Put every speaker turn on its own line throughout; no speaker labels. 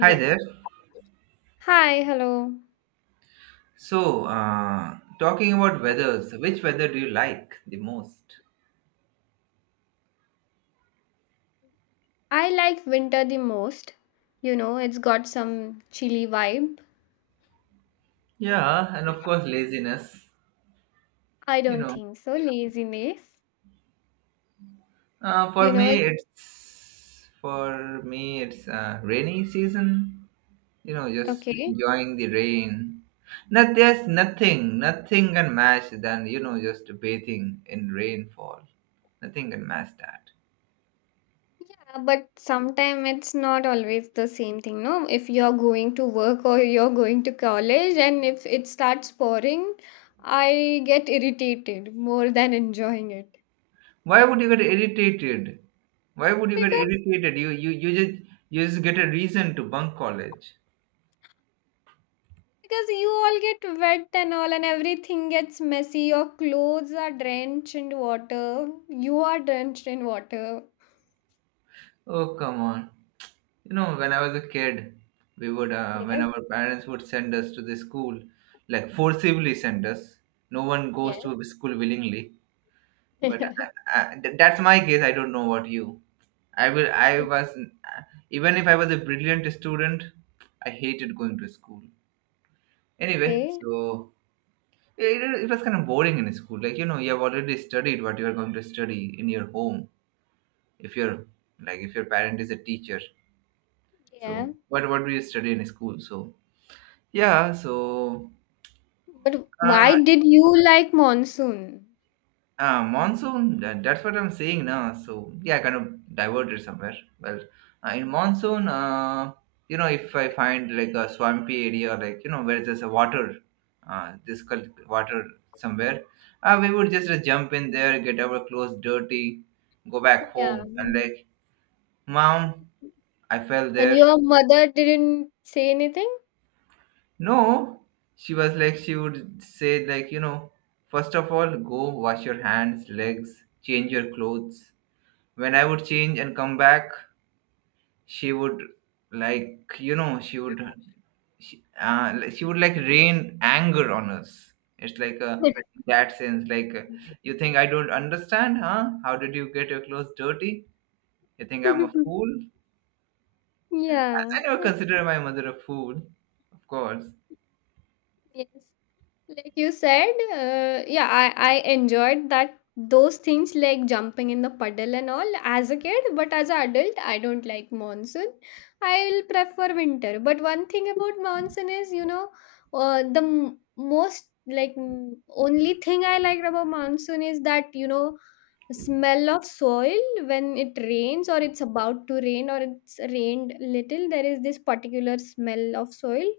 Hi there.
Hi, hello.
So, talking about weathers, which weather do you like the most?
I like winter the most. You know, it's got some chilly vibe.
Yeah, and of course, laziness.
I
You
don't
know,
think so. Laziness. You
for
know,
me,
it,
it's for me it's uh, rainy season. You know, just
okay.
enjoying the rain. Not There's nothing can match than just bathing in rainfall. Nothing can match that.
Yeah, but sometimes it's not always the same thing, no? If you're going to work or you're going to college and if it starts pouring, I get irritated more than enjoying it.
Why would you get irritated? Why would you get
Because
irritated? You just get a reason to bunk college.
Because you all get wet and all, and everything gets messy. Your clothes are drenched in water. You are drenched in water.
Oh, come on. You know, when I was a kid, we would when
Yes,
our parents would send us to the school, like forcibly send us. No one goes
yes.
to a school willingly. But that's my case. I don't know what you. I will. I was Even if I was a brilliant student, I hated going to school. Anyway,
Okay,
so it was kind of boring in school. Like, you know, you have already studied what you are going to study in your home. If you're Like, if your parent is a teacher,
yeah.
so what do you study in school? So yeah, so
But
uh,
why did you like monsoon?
Monsoon, that's what I'm saying now. So, yeah, I kind of diverted somewhere. Well, in monsoon, you know, if I find like a swampy area, like, you know, where there's a water, uh, this col- water somewhere, we would just jump in there, get our clothes dirty, go back
Yeah.
home, and like, Mom, I fell
And
there.
your mother didn't say anything?
No, she would say, like, you know, first of all, go wash your hands, legs, change your clothes when I would change and come back, she would like you know she would she would like rain anger on us. It's like a that sense, you think I don't understand, huh? How did you get your clothes dirty? You think I'm a fool?
Yeah.
I never consider my mother a fool, of course.
Yes. Like you said, yeah, I enjoyed that those things like jumping in the puddle and all as a kid, but as an adult, I don't like monsoon. I'll prefer winter. But one thing about monsoon is, you know, the most like only thing I liked about monsoon is that, you know, smell of soil when it rains or it's about to rain or it's rained little, there is this particular smell of soil.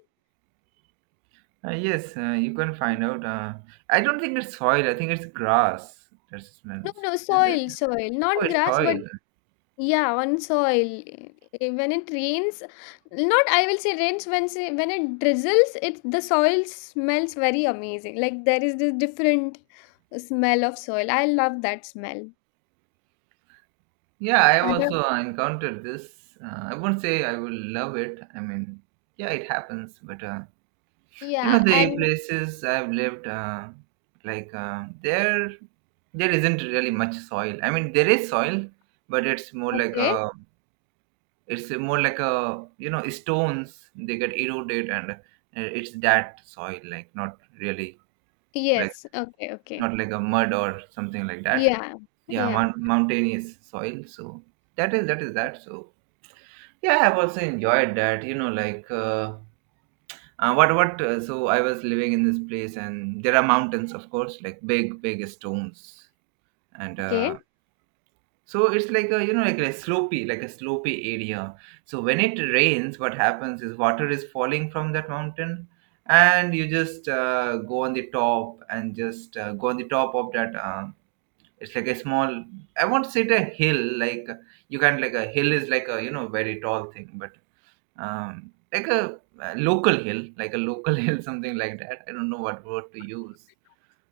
Yes, you can find out. I don't think it's soil. I think it's grass that
No,
smells.
no,
Is it?
soil, soil,
Oh,
not
it's
grass, but
soil.
yeah, on soil. When it rains, not I will say rains when when it drizzles, it the soil smells very amazing. Like there is this different smell of soil. I love that smell.
Yeah, I have
Other,
also encountered this. I won't say I will love it. I mean, yeah, it happens. But you know,
yeah,
the
and
places I've lived, like uh, there, there isn't really much soil. I mean, there is soil, but
okay.
it's more like a, you know, stones. They get eroded, and it's that soil, like not really like
Yes, okay, okay.
not like a mud or something like that.
Yeah,
Yeah,
yeah,
mountainous soil. So that is that. So yeah, I've also enjoyed that. You know, like what what? So I was living in this place, and there are mountains, of course, like big big stones, and
okay.
so it's like a you know like a slopey area. So when it rains, what happens is water is falling from that mountain, and you just go on the top and just go on the top of that. It's like a small. I won't say it a hill. Like you can not like a hill is like a you know very tall thing, but like a local hill, like a local hill, something like that. I don't know what word to use.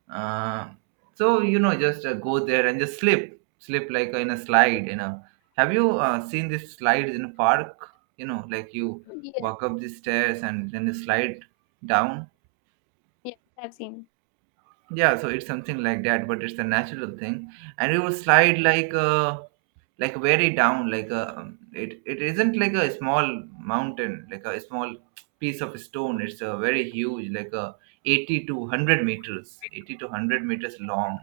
Uh, so you know, just go there and just slip like in a slide. You know, have you seen these slides in a park? You know, like you
Yeah,
walk up the stairs and then you slide down.
yeah, I've seen.
Yeah, so it's something like that, but it's a natural thing, and we would slide like very down, like a it it isn't like a small mountain, like a small piece of stone. It's a very huge, like a 80 to 100 meters, 80 to 100 meters long,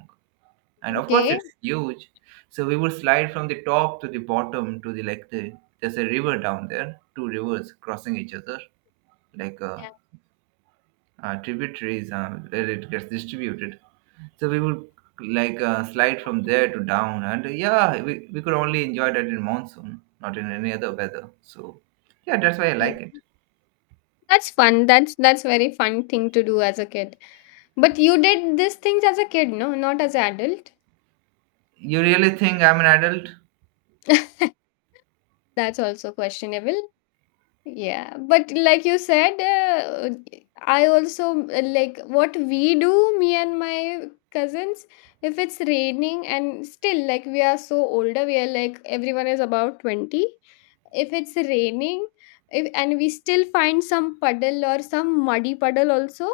and of course
Okay.
it's huge. So we would slide from the top to the bottom to the like the there's a river down there, two rivers crossing each other, like uh,
Yeah,
uh tributaries, where it gets distributed, so we would slide from there to down, and yeah, we could only enjoy that in monsoon, not in any other weather. So yeah, that's why I
yeah.
like it.
That's fun. That's very fun thing to do as a kid. But you did these things as a kid, no? Not as an adult.
You really think I'm an adult?
That's also questionable. Yeah, but like you said, I also like what we do, me and my cousins, if it's raining and still like we are so older, we are like everyone is about 20. If it's raining if, and we still find some puddle or some muddy puddle also,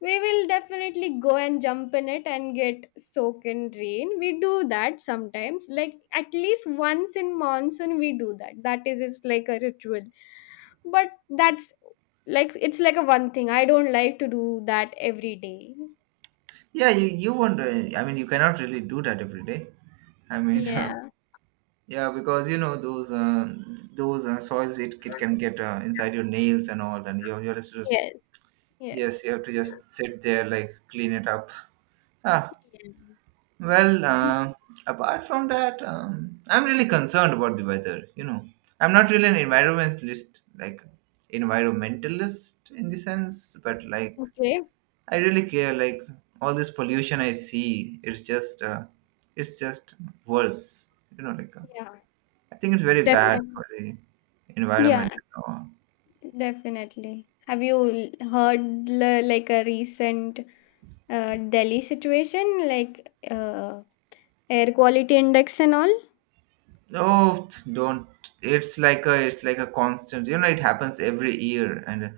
we will definitely go and jump in it and get soaked in rain. We do that sometimes, like at least once in monsoon, we do that. That is, it's like a ritual, but that's, like, it's like a one thing, I don't like to do that every day.
Yeah, you won't. Uh, I mean, you cannot really do that every day. I mean,
Yeah.
yeah, because you know those soils, it can get inside your nails and all, and you have to just
Yes,
yes,
yes.
you have to just sit there like clean it up. Ah,
Yeah.
well,
Mm.
apart from that, I'm really concerned about the weather. You know, I'm not really an environmentalist, like environmentalist in the sense, but like
Okay,
I really care. Like all this pollution I see, it's just, it's just worse. You know,
yeah.
I think it's very bad
Definitely.
for the
Yeah,
environment.
definitely. Have you heard like a recent Delhi situation, like, air quality index and all?
Oh, don't. It's like a constant. You know, it happens every year, and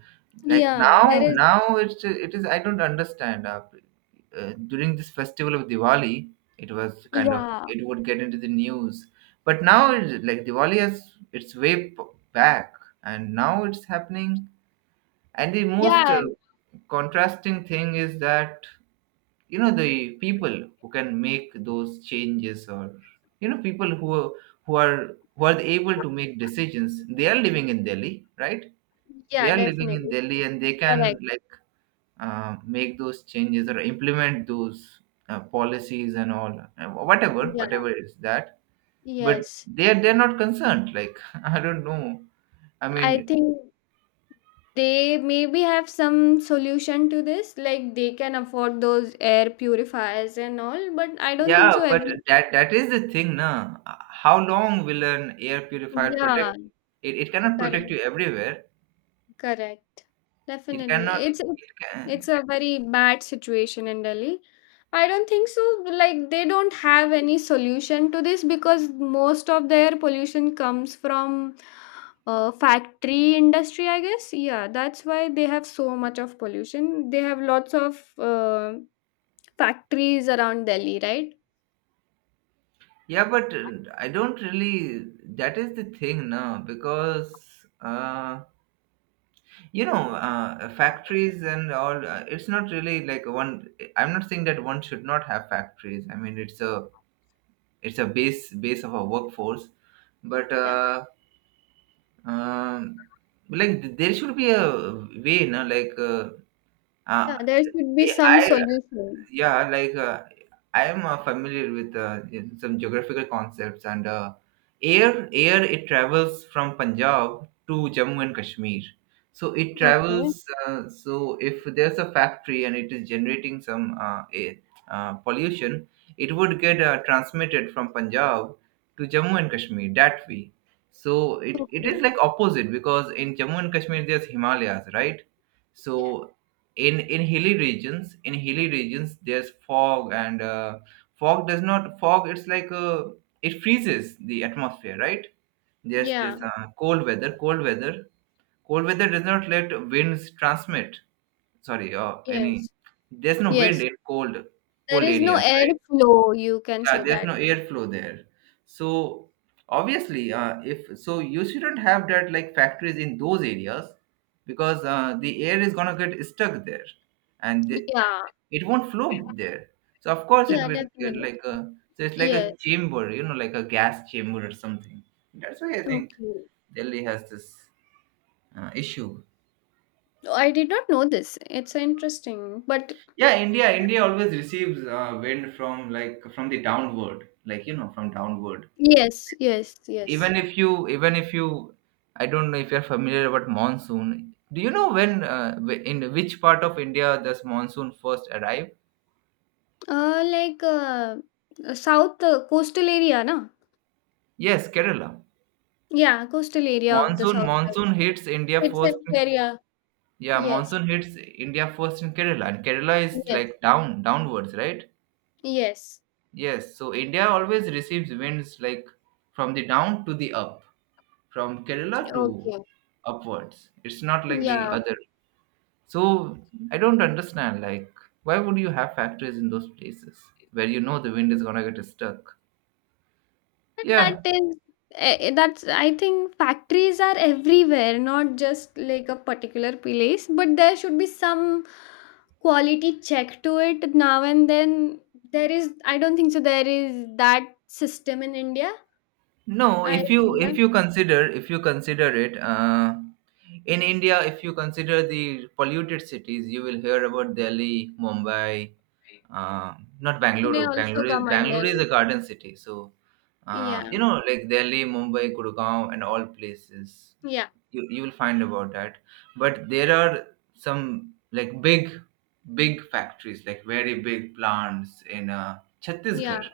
like
Yeah, there
now,
is.
now it's it is. I don't understand. During this festival of Diwali, it was kind of
Yeah,
it would get into the news, but now it's like Diwali has its way back, and now it's happening. And the most
yeah,
contrasting thing is that you know the people who can make those changes, or you know who are able to make decisions, they are living in Delhi, right? They
yeah,
are living in
definitely.
Delhi and they can
Correct.
like make those changes or implement those policies and all, whatever
Yeah,
whatever is that, but
yes.
they're not concerned, like I don't know. I
I
mean,
think they maybe have some solution to this, like they can afford those air purifiers and all, but I don't think
yeah,
so.
but
Every,
that is the thing now. How long will an air purifier
yeah,
protect you? It cannot
correct.
protect you everywhere.
Correct.
It
Definitely.
cannot.
It's it's
It
it's
can.
a very bad situation in Delhi. I don't think so. Like they don't have any solution to this because most of their pollution comes from factory industry, I guess. Yeah, that's why they have so much of pollution. They have lots of factories around Delhi, right?
Yeah, but I don't really. That is the thing now because uh, you know factories and all. It's not really like one. I'm not saying that one should not have factories. I mean, it's a base of our workforce, but
Yeah.
um, like there should be a way, no, like. Uh,
Yeah, there should be some
I
solution.
Yeah, I am familiar with some geographical concepts, and air it travels from Punjab to Jammu and Kashmir. So it
Okay.
travels, so if there's a factory and it is generating some air, pollution, it would get transmitted from Punjab to Jammu and Kashmir that way. So it
Okay.
is like opposite, because in Jammu and Kashmir there's Himalayas, right? So
Yeah.
in hilly regions, there's fog, and fog does not fog it's like it freezes the atmosphere, right? There's this
Yeah.
cold weather does not let winds transmit, sorry any
Yes.
there's no wind
Yes.
in cold
There
cold
is no
areas, right?
airflow, you can
Yeah,
say
there's
that.
no airflow there. So obviously if so you shouldn't have that like factories in those areas, because the air is going to get stuck there, and the,
Yeah,
it won't flow there. So of course it
yeah,
will get
definitely.
like a so it's like a
Yes.
chamber, you know, like a gas chamber or something. That's why I think
Okay.
Delhi has this issue.
Oh, I did not know this. It's interesting. But
Yeah, India always receives wind from like from the downward, like you know, from downward.
yes, yes, yes.
Even if you I don't know if you're familiar about monsoon. Do you know when in which part of India does monsoon first arrive?
Like, south, coastal area, na?
Yes, Kerala.
Yeah, coastal area of the
Monsoon
south side.
monsoon hits India
It's
first
an
in
area.
yeah,
Yes,
monsoon hits India first in Kerala, and Kerala is
yes,
like downwards, right?
yes.
Yes, so India always receives winds like from the down to the up, from Kerala to
Okay.
upwards. It's not like the
Yeah.
other. So I don't understand, like, why would you have factories in those places where you know the wind is gonna get stuck?
But that
Yeah,
is that's, I think factories are everywhere, not just like a particular place, but there should be some quality check to it now and then. There is, I don't think so there is that system in India.
no,
I feel that
if you consider it, in India, if you consider the polluted cities, you will hear about Delhi, Mumbai, uh, not
Pune
Bangalore.
also come under
Bangalore is
it.
a garden city, so
Yeah,
you know, like Delhi, Mumbai, Gurgaon, and all places
yeah,
you you will find about that. But there are some like big factories, like very big plants in
yeah.
Chhattisgarh.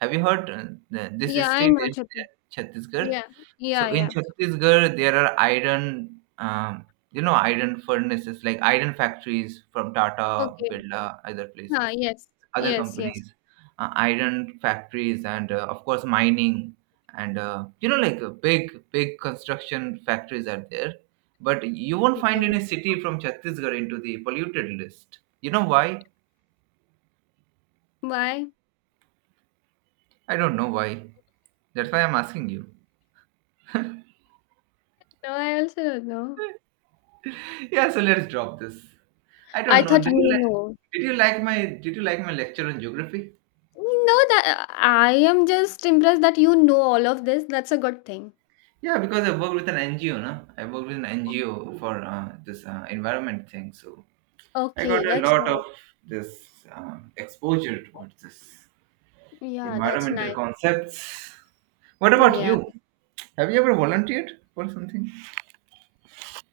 Have you heard this
Yeah, I
state
know
is
Chitu.
Chhattisgarh?
Yeah, yeah,
So in
yeah.
Chhattisgarh, there are iron, you know, iron furnaces, like iron factories from Tata,
Okay.
Birla, other
Ah,
places,
yes,
other
yes, yes.
companies, iron factories, and of course mining, and you know, like big, big construction factories are there. But you won't find
Okay.
any city from Chhattisgarh into the polluted list. You know why?
Why?
I don't know why. That's why I'm asking you.
No, I also don't know.
Yeah, so let's drop this. I
I
don't know.
thought you know.
Did you like my did you like my lecture on geography?
No, that I am just impressed that you know all of this. That's a good thing.
Yeah, because I worked with an NGO, no? I worked with an NGO for this environment thing. So I got
Okay,
a
that's
lot of
nice.
this exposure towards this
Yeah, that's
environmental
nice.
concepts. What about
Yeah.
you? Have you ever volunteered for something?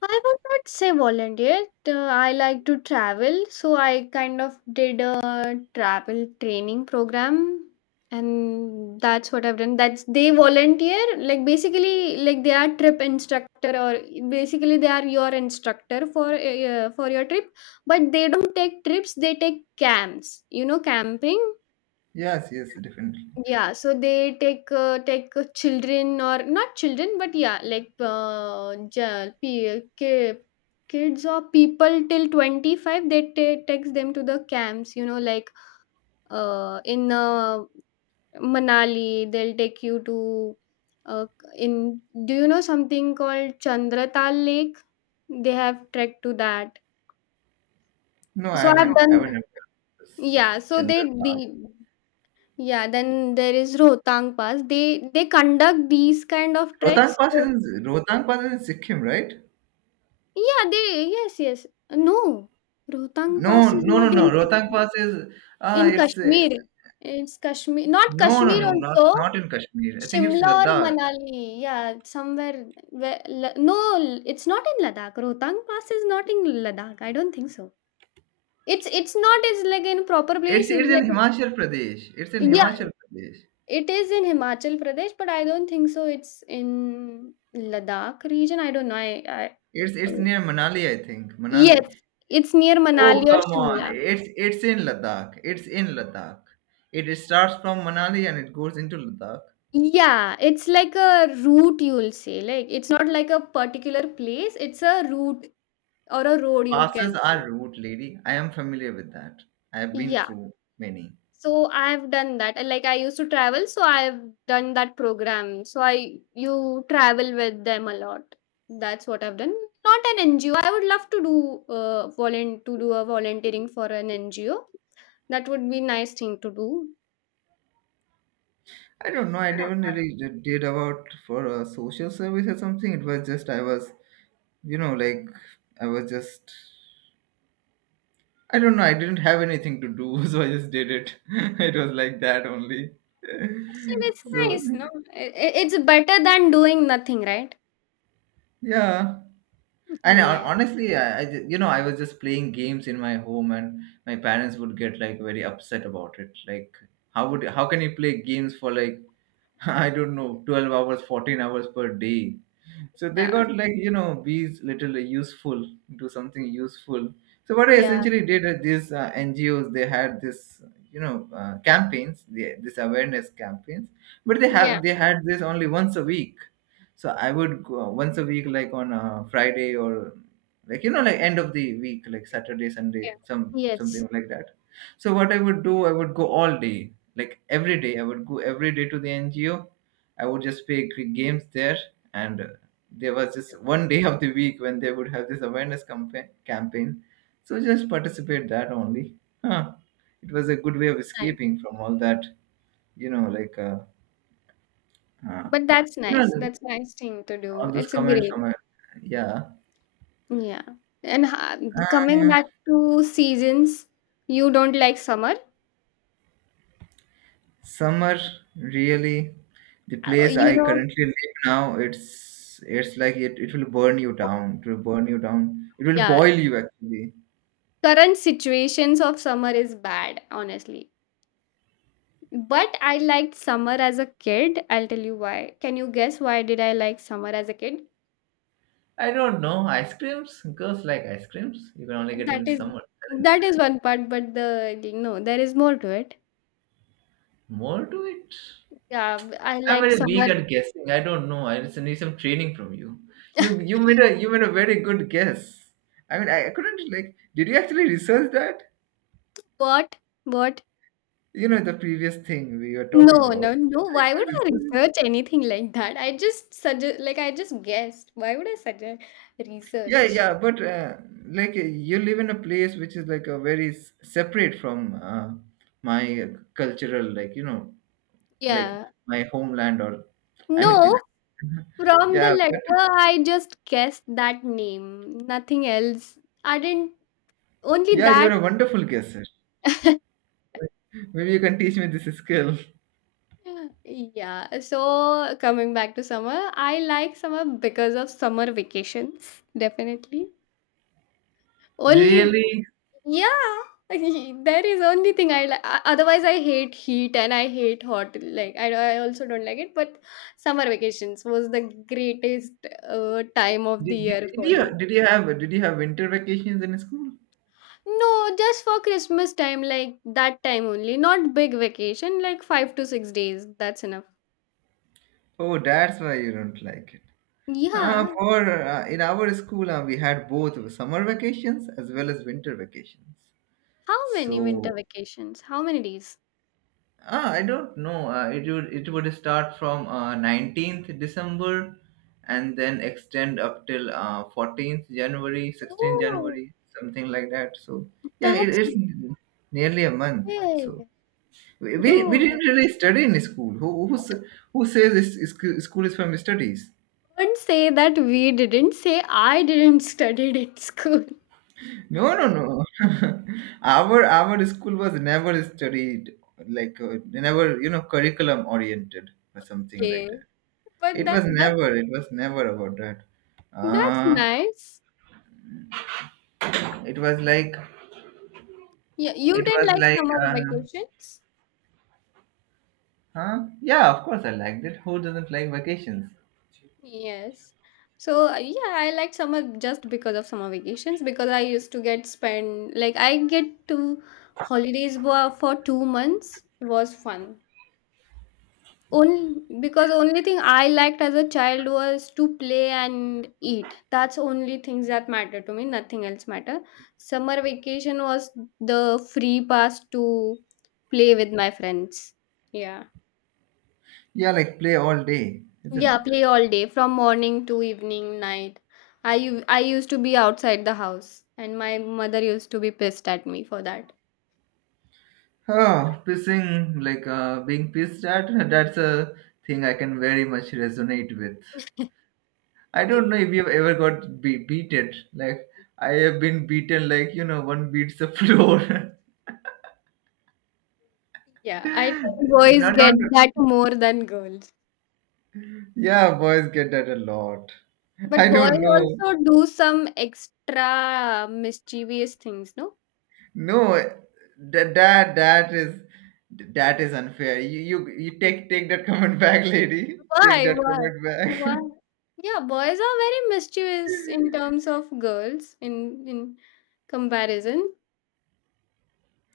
I would not say volunteer. I like to travel, so I kind of did a travel training program, and that's what I've done. That's they volunteer, like basically, like they are trip instructor, or basically they are your instructor for your trip, but they don't take trips. They take camps. You know, camping.
Yes, yes, definitely.
Yeah, so they take take children or not children, but yeah, like, kids or people till 25, they takes them to the camps, you know, like, in, Manali, they'll take you to, uh, in, do you know something called Chandratal Lake? They have trekked to that.
No, I
So I've
haven't. I haven't
done,
ever. done this.
yeah, so they
Chandra
the, yeah, then there is Rohtang Pass. They conduct these kind of
Rohtang
treks.
Pass
So
is in, Rohtang Pass is in Sikkim, right?
yeah, they, yes, yes. No, Rohtang
No,
Pass is
no,
not
no,
in
no. Rohtang
Sikkim.
Pass is ah,
In
it's
Kashmir, it's Kashmir, not
no, no,
Kashmir
no, not
also.
not in Kashmir. I think it's
Shimla or
Ladakh.
Manali, yeah, somewhere. Where, no, it's not in Ladakh. Rohtang Pass is not in Ladakh. I don't think so. It's not. It's like in proper
It's
place. It's
it's in
like
Himachal Pradesh. It's in
yeah,
Himachal Pradesh.
it is in Himachal Pradesh, but I don't think so it's in Ladakh region, I don't know, I
It's
uh,
it's near Manali, I think. Manali.
yes, it's near Manali
Oh,
or
come on.
Shimla.
It's in Ladakh. It's in Ladakh. It starts from Manali and it goes into Ladakh.
Yeah, it's like a route you'll say, like, it's not like a particular place, it's a route or a road you
Passes
can say.
are route, lady. I am familiar with that. I have been
Yeah.
through many.
So I've done that. And like I used to travel, so I've done that program. So I you travel with them a lot. That's what I've done. Not an NGO. I would love to do volun to do a volunteering for an NGO. That would be nice thing to do.
I don't know. I didn't really did about for a social service or something. It was just you know, like I was just. I don't know. I didn't have anything to do, so I just did it. It was like that only.
Still, it's
so
nice, no? It's better than doing nothing, right?
yeah, and hon-
Yeah,
honestly, I ju- you know I was just playing games in my home, and my parents would get like very upset about it. Like how can you play games for like I don't know 12 hours, 14 hours per day? So they
yeah,
got like, you know, be little useful, do something useful. So what I
yeah,
essentially did at these NGOs, they had this, campaigns, this awareness campaigns, but
yeah,
they had this only once a week. So I would go once a week, like on a Friday or like you know, like end of the week, like Saturday, Sunday,
yeah.
some
Yes,
something like that. So what I would do, I would go all day, like every day. I would go every day to the NGO. I would just play games there and there was just one day of the week when they would have this campaign, so just participate that only. Huh, it was a good way of
nice.
escaping from all that, you know like uh, uh,
But that's
you
nice.
know
That's nice thing to do.
all those
It's a
comments
great.
from yeah.
Yeah. And coming
uh,
back to seasons, you don't like summer.
Summer, really? The place I
You know,
currently live now, it's like it will burn you down, it will burn you down, it will
yeah,
boil you actually.
current situations of summer is bad, honestly. But I liked summer as a kid. I'll tell you why. Can you guess why did I like summer as a kid?
I don't know, ice creams, girls like ice creams, you can only get it
That
in
is,
summer.
one part, but the no, there is more to it.
More to it?
Yeah, I
I'm
liked
very
summer.
weak at guessing. I don't know. I just need some training from you. You you made a you made a very good guess. I couldn't. Did you actually research that?
What? What?
You know the previous thing we were talking
No,
about.
no, no. Why would I research anything like that? I just suggest, like, I just guessed. Why would I suggest
Yeah,
research?
yeah, but you live in a place which is like a very separate from my cultural, like you know, like
Yeah.
my homeland or I mean,
No,
it,
from the
yeah, but
letter, I just guessed that name. Nothing else. I didn't, only
yeah,
that.
you're a wonderful guesser. Maybe you can teach me this skill.
Yeah. So, coming back to summer, I like summer because of summer vacations, definitely. Only,
Really?
yeah, that is only thing I like. Otherwise, I hate heat and I hate hot. Like, I also don't like it. But summer vacations was the greatest time of the year for me.
Did you have winter vacations in school?
No, just for Christmas time, like that time only. Not big vacation, like 5 to 6 days. That's enough.
Oh, that's why you don't like it.
Yeah.
For In our school, we had both summer vacations as well as winter vacations.
How many winter
So
vacations? How many days?
I don't know. It would it would start from December 19th, and then extend up till January 14th, 16th,
Oh,
something like that. So yeah,
that's
it's nearly a month. So
big.
we
No,
didn't really study in school. Who says school is for studies?
don't say that we didn't say I didn't studied at school.
No, no, no. Our school was never studied like never you know curriculum oriented or something like
Okay,
that.
but
It
that
was
that that
never. It was never about that.
that's
Uh,
nice.
it was like
Yeah, you
it
didn't
was
like
like
summer vacations?
huh? Yeah, of course I liked it. Who doesn't like vacations?
Yes. So yeah, I like summer just because of summer vacations because I used to get spend like I get to holidays were for 2 months. It was fun. Only because only thing I liked as a child was to play and eat. That's only things that matter to me, nothing else matter. Summer vacation was the free pass to play with my friends. Yeah.
Yeah, like play all day, isn't
Yeah,
it?
play all day from morning to evening, night. I used to be outside the house and my mother used to be pissed at me for that.
Oh, pissing, like being pissed at, that's a thing I can very much resonate with. I don't know if you've ever got beaten. Like I have been beaten like you know one beats the floor.
Yeah, I think boys
no, no,
get
no.
that more than girls.
Yeah, boys get that a lot. I
But
don't
boys
know.
also do some extra mischievous things, no?
No, that is that is unfair. You take take that comment back, lady. Take
Why?
that
Why?
comment
Why?
back.
Yeah, boys are very mischievous in terms of girls in comparison.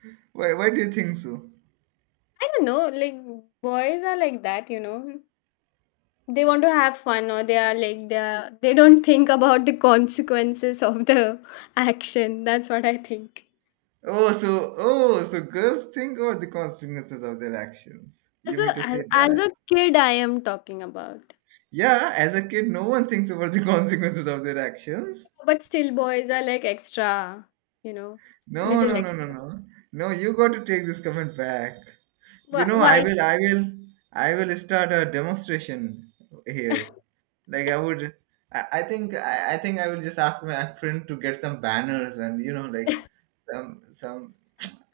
Why do you think so?
I don't know, like boys are like that, you know. They want to have fun or they are like they are, they don't think about the consequences of the action. That's what I think.
Oh, so oh, so girls think about the consequences of their actions.
As
You mean to
a as,
say
as
that?
a kid I am talking about.
Yeah, as a kid, no one thinks about the consequences of their actions.
But still, boys are like extra, you know,
No,
little
no, no, no,
extra.
no. No, you got to take this comment back. You
Why?
know,
Why?
I will start a demonstration here. Like I think I will just ask my friend to get some banners and you know, like some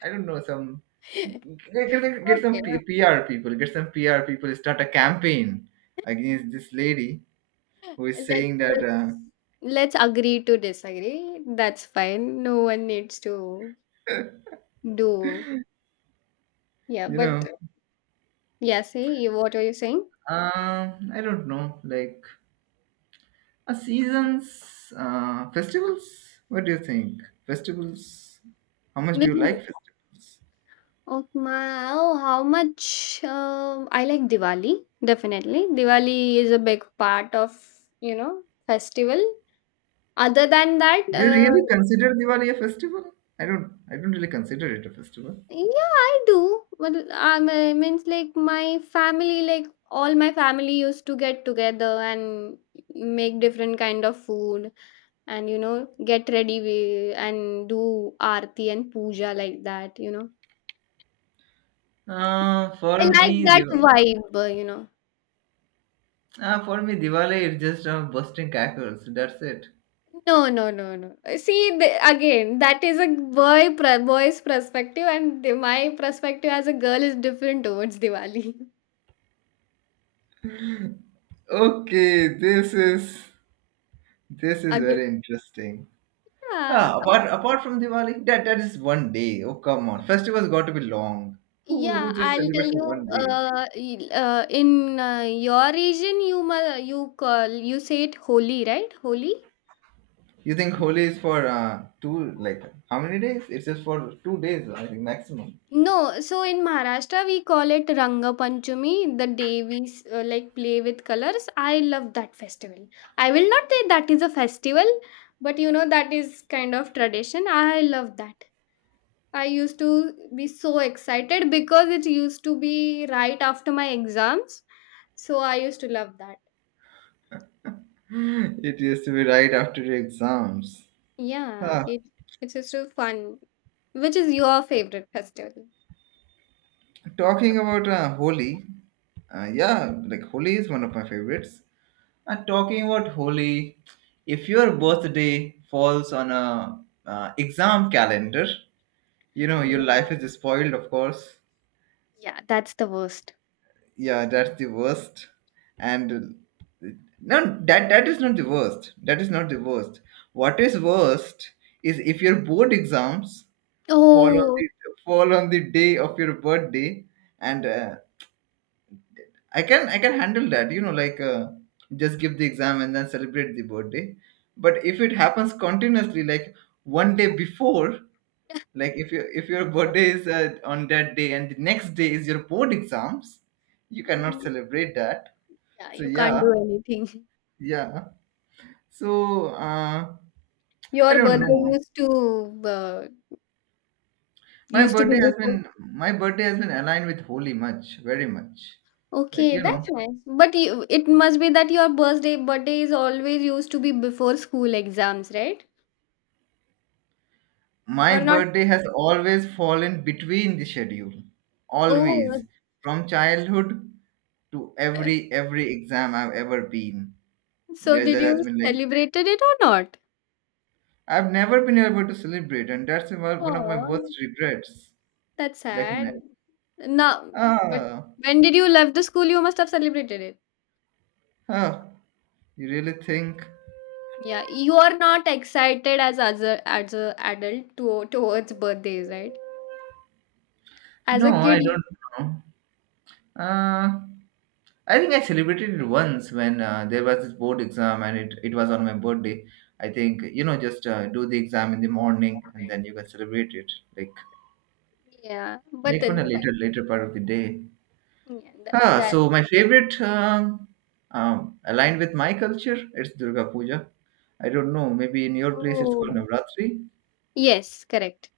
I don't know some get
Okay,
some
okay.
PR people, get some PR people, start a campaign against this lady who is
Let's,
saying that
let's agree to disagree. That's fine. No one needs to do. Yeah,
you
but
know
yeah. See, you, what are you saying?
I don't know, like a seasons, festivals. What do you think? Festivals? How much do
Which
you
is,
like festivals?
oh my, oh, how much, I like Diwali. Definitely, Diwali is a big part of, you know, festival. Other than that,
Do you
uh.
really consider Diwali a festival? I don't. I don't really consider it a festival.
Yeah, I do. But I means like my family, like all my family used to get together and make different kind of food and you know get ready and do aarti and puja like that. You know,
Uh,
I
for
like
me,
that
Diwali.
vibe. You know,
For me, Diwali is just busting crackers. That's it.
no, no, no, no. See again, that is a boy's perspective, and my perspective as a girl is different towards Diwali.
Okay, this is very
Again,
interesting.
yeah.
Apart from Diwali, that that is one day. Oh come on, festivals got to be long. Who
Yeah,
who just
I'll tell
celebrates for
you.
one day?
In your region, you you call, you say it Holi, right? Holi.
You think Holi is for two like how many days? It's just for 2 days, I think maximum.
No, so in Maharashtra we call it Ranga Panchami, the day we like play with colors. I love that festival. I will not say that is a festival, but you know that is kind of tradition. I love that. I used to be so excited because it used to be right after my exams, so I used to love that.
It used to be right after the exams.
Yeah,
Ah,
it's just so fun. Which is your favorite festival?
Talking about Holi, yeah, like Holi is one of my favorites. And talking about Holi, if your birthday falls on a exam calendar, you know your
Yeah,
life is spoiled, of course.
yeah, that's the worst.
Yeah, that's the worst. And no, that is not the worst. That is not the worst. What is worst is if your board exams fall on
Oh,
the fall on the day of your birthday, and I can handle that. You know, like just give the exam and then celebrate the birthday. But if it happens continuously, like one day before, like if your birthday is on that day and the next day is your board exams, you cannot
mm,
celebrate that.
yeah,
So
you can't do
yeah,
anything.
yeah. So I
Your
don't
birthday
know.
uh, used to be before.
My birthday has been aligned with holy much, very much. Like
Okay,
you
that's
know.
nice. But you, it must be that your birthday is always used to be before school exams, right?
My
Or not?
birthday has always fallen between the schedule.
Oh,
Always. From childhood to every exam I've ever been.
so
Where
did
there
you
has been like
celebrated it or not?
I've never been able to celebrate, and that's one of my
Oh.
worst regrets.
That's
Like
sad. Now, but
ah,
when did you left the school? You must have celebrated it.
ah, you really think?
Yeah, you are not excited as as a adult to, towards birthdays, right? As
No,
a kid,
I don't know. I think I celebrated it once when there was this board exam and it was on my birthday. I think, you know, just do the exam in the morning and then you can celebrate it like
yeah. But
on
then
a
that,
later part of the day.
yeah, that,
Huh,
that
so my favorite aligned with my culture, it's Durga Puja. I don't know, maybe in your place it's called
oh.
Navratri.
Yes, correct.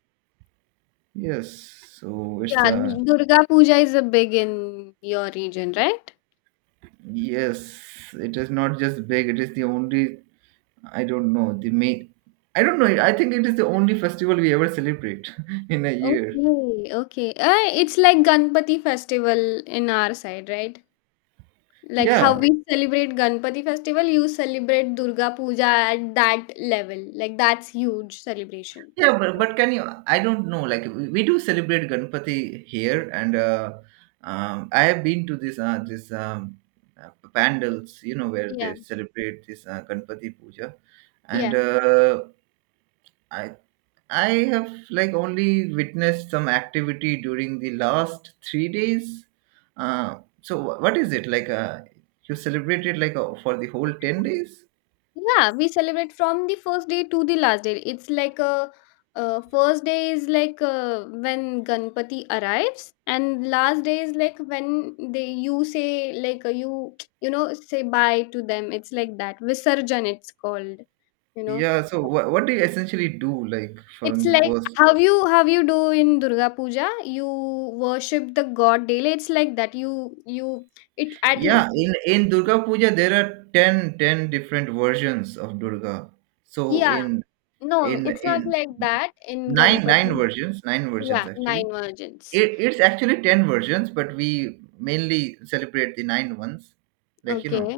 Yes, so it's
Yeah,
a
Durga Puja is a big in your region, right?
yes, it is not just big, it is the only I don't know. The May. I don't know. I think it is the only festival we ever celebrate in a year.
Okay, okay. It's like Ganpati festival in our side, right? Like how
Yeah.
we celebrate Ganpati festival, you celebrate Durga Puja at that level. Like that's huge celebration.
Yeah, but can you? I don't know. Like we do celebrate Ganpati here, and I have been to this this pandals, you know, where
Yeah,
they celebrate this Ganpati puja, and
yeah,
I I have like only witnessed some activity during the last 3 days. What is it like? You celebrated like for the whole 10 days?
yeah. We celebrate from the first day to the last day. It's like a first day is like when Ganpati arrives, and last day is like when they you say like you you know say bye to them. It's like that Visarjan. It's called. You know.
Yeah. So what do you essentially do like from
It's
the
like
first?
how you do in Durga Puja, you worship the god daily. It's like that. You it at le-
Yeah. In Durga Puja there are 10 different versions of Durga. So
yeah. No, it's not
in
like that in
nine nine
Ganpati.
versions
Yeah,
actually
nine virgins.
it's actually 10 versions but we mainly celebrate the nine ones like you know
Okay.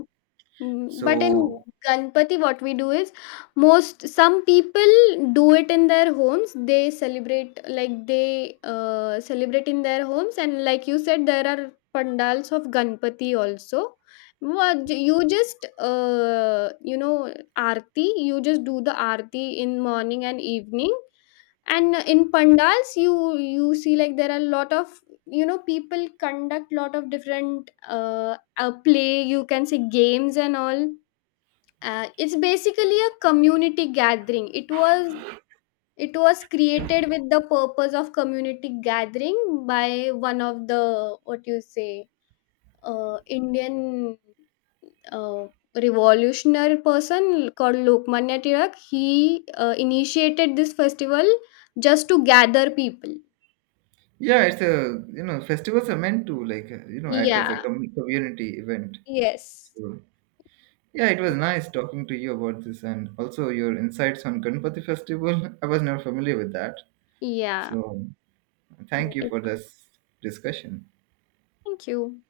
But in
so
Ganpati, what we do is, most some people do it in their homes. They celebrate like they celebrate in their homes, and like you said, there are pandals of Ganpati also. You just you know arti, you just do the arti in morning and evening, and in pandals you see like there are a lot of, you know, people conduct lot of different play you can say games and all. It's basically a community gathering, it was created with the purpose of community gathering by one of the what you say, Indian, uh, revolutionary person called Lokmanya Tirak, he initiated this festival just to gather people.
yeah it's a you know festivals are meant to like you know act as a
Yeah,
community event
yes,
so yeah it was nice talking to you about this and also your insights on Ganpati festival I was not familiar with that
yeah.
so
Yeah,
thank you
it's.
for this discussion
Thank you.